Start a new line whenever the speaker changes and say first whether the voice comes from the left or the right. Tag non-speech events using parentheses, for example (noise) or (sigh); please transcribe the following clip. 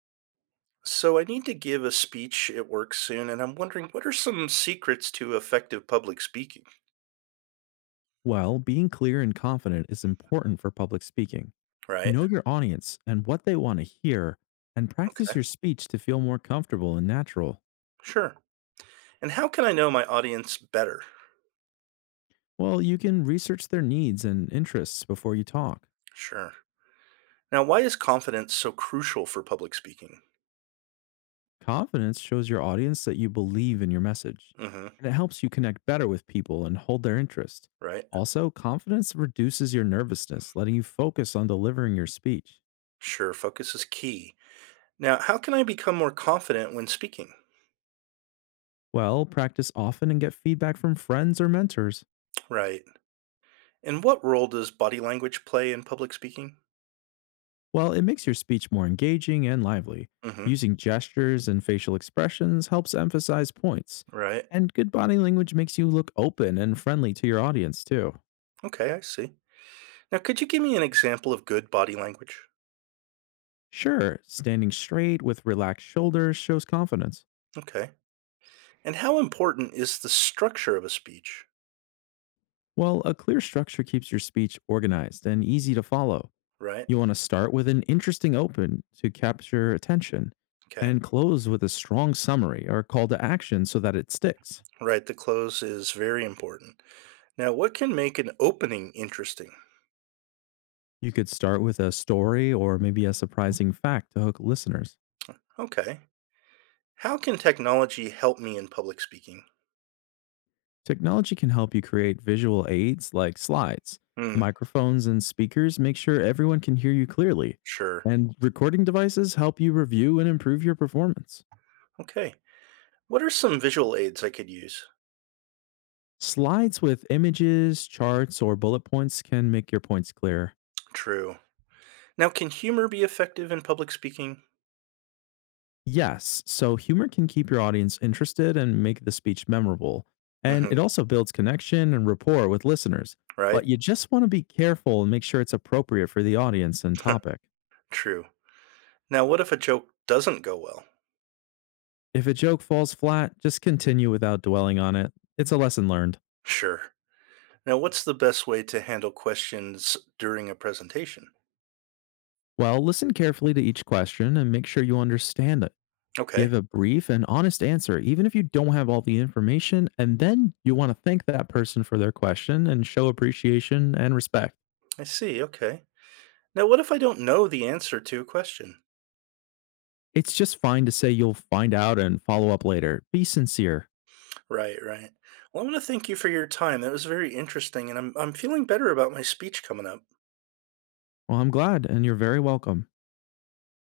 right: So I need to give a speech at work soon, and I'm wondering what are some secrets to effective public speaking,
left: Well, being clear and confident is important for public speaking.
right: right?
left: Know your audience and what they want to hear, and
right: Okay,
left: practice your speech to feel more comfortable and natural.
right: sure. And how can I know my audience better?
left: Well, you can research their needs and interests before you talk.
right: Sure. Now, why is confidence so crucial for public speaking?
left: Confidence shows your audience that you believe in your message,
right: Mm-hmm,
left: and it helps you connect better with people and hold their interest.
right: right?
left: Also, confidence reduces your nervousness, letting you focus on delivering your speech.
right: Sure, focus is key. Now, how can I become more confident when speaking?
left: Well, practice often and get feedback from friends or mentors.
right: Right. And what role does body language play in public speaking?
left: Well, it makes your speech more engaging and lively.
right: Mm-hmm,
left: Using gestures and facial expressions helps emphasize points.
right: right.
left: And good body language makes you look open and friendly to your audience, too.
right: Okay, I see. Now, could you give me an example of good body language?
left: Sure, standing straight with relaxed shoulders shows confidence.
right: Okay. And how important is the structure of a speech,
left: Well, a clear structure keeps your speech organized and easy to follow.
right: right?
left: You want to start with an interesting open to capture attention
right: Okay.
left: and close with a strong summary or call to action so that it sticks.
right: Right, the close is very important. Now, what can make an opening interesting?
left: You could start with a story or maybe a surprising fact to hook listeners.
right: Okay. How can technology help me in public speaking?
left: Technology can help you create visual aids like slides,
right: Hmm,
left: microphones, and speakers, make sure everyone can hear you clearly.
right: sure.
left: And recording devices help you review and improve your performance.
right: Okay. What are some visual aids I could use?
left: Slides with images, charts, or bullet points can make your points clear.
right: True. Now, can humor be effective in public speaking?
left: Yes, so humor can keep your audience interested and make the speech memorable. And
right: Hmm,
left: it also builds connection and rapport with listeners.
right: right?
left: But you just want to be careful and make sure it's appropriate for the audience and topic.
right: (laughs) True. Now, what if a joke doesn't go well?
left: If a joke falls flat, just continue without dwelling on it. It's a lesson learned.
right: Sure. Now, what's the best way to handle questions during a presentation?
left: Well, listen carefully to each question and make sure you understand it. Give
right: Okay.
left: a brief and honest answer, even if you don't have all the information, and then you want to thank that person for their question and show appreciation and respect.
right: I see. Okay. Now, what if I don't know the answer to a question?
left: It's just fine to say you'll find out and follow up later. Be sincere.
right: Right, right. Well, I want to thank you for your time. That was very interesting, and I'm feeling better about my speech coming up.
left: Well, I'm glad, and you're very welcome.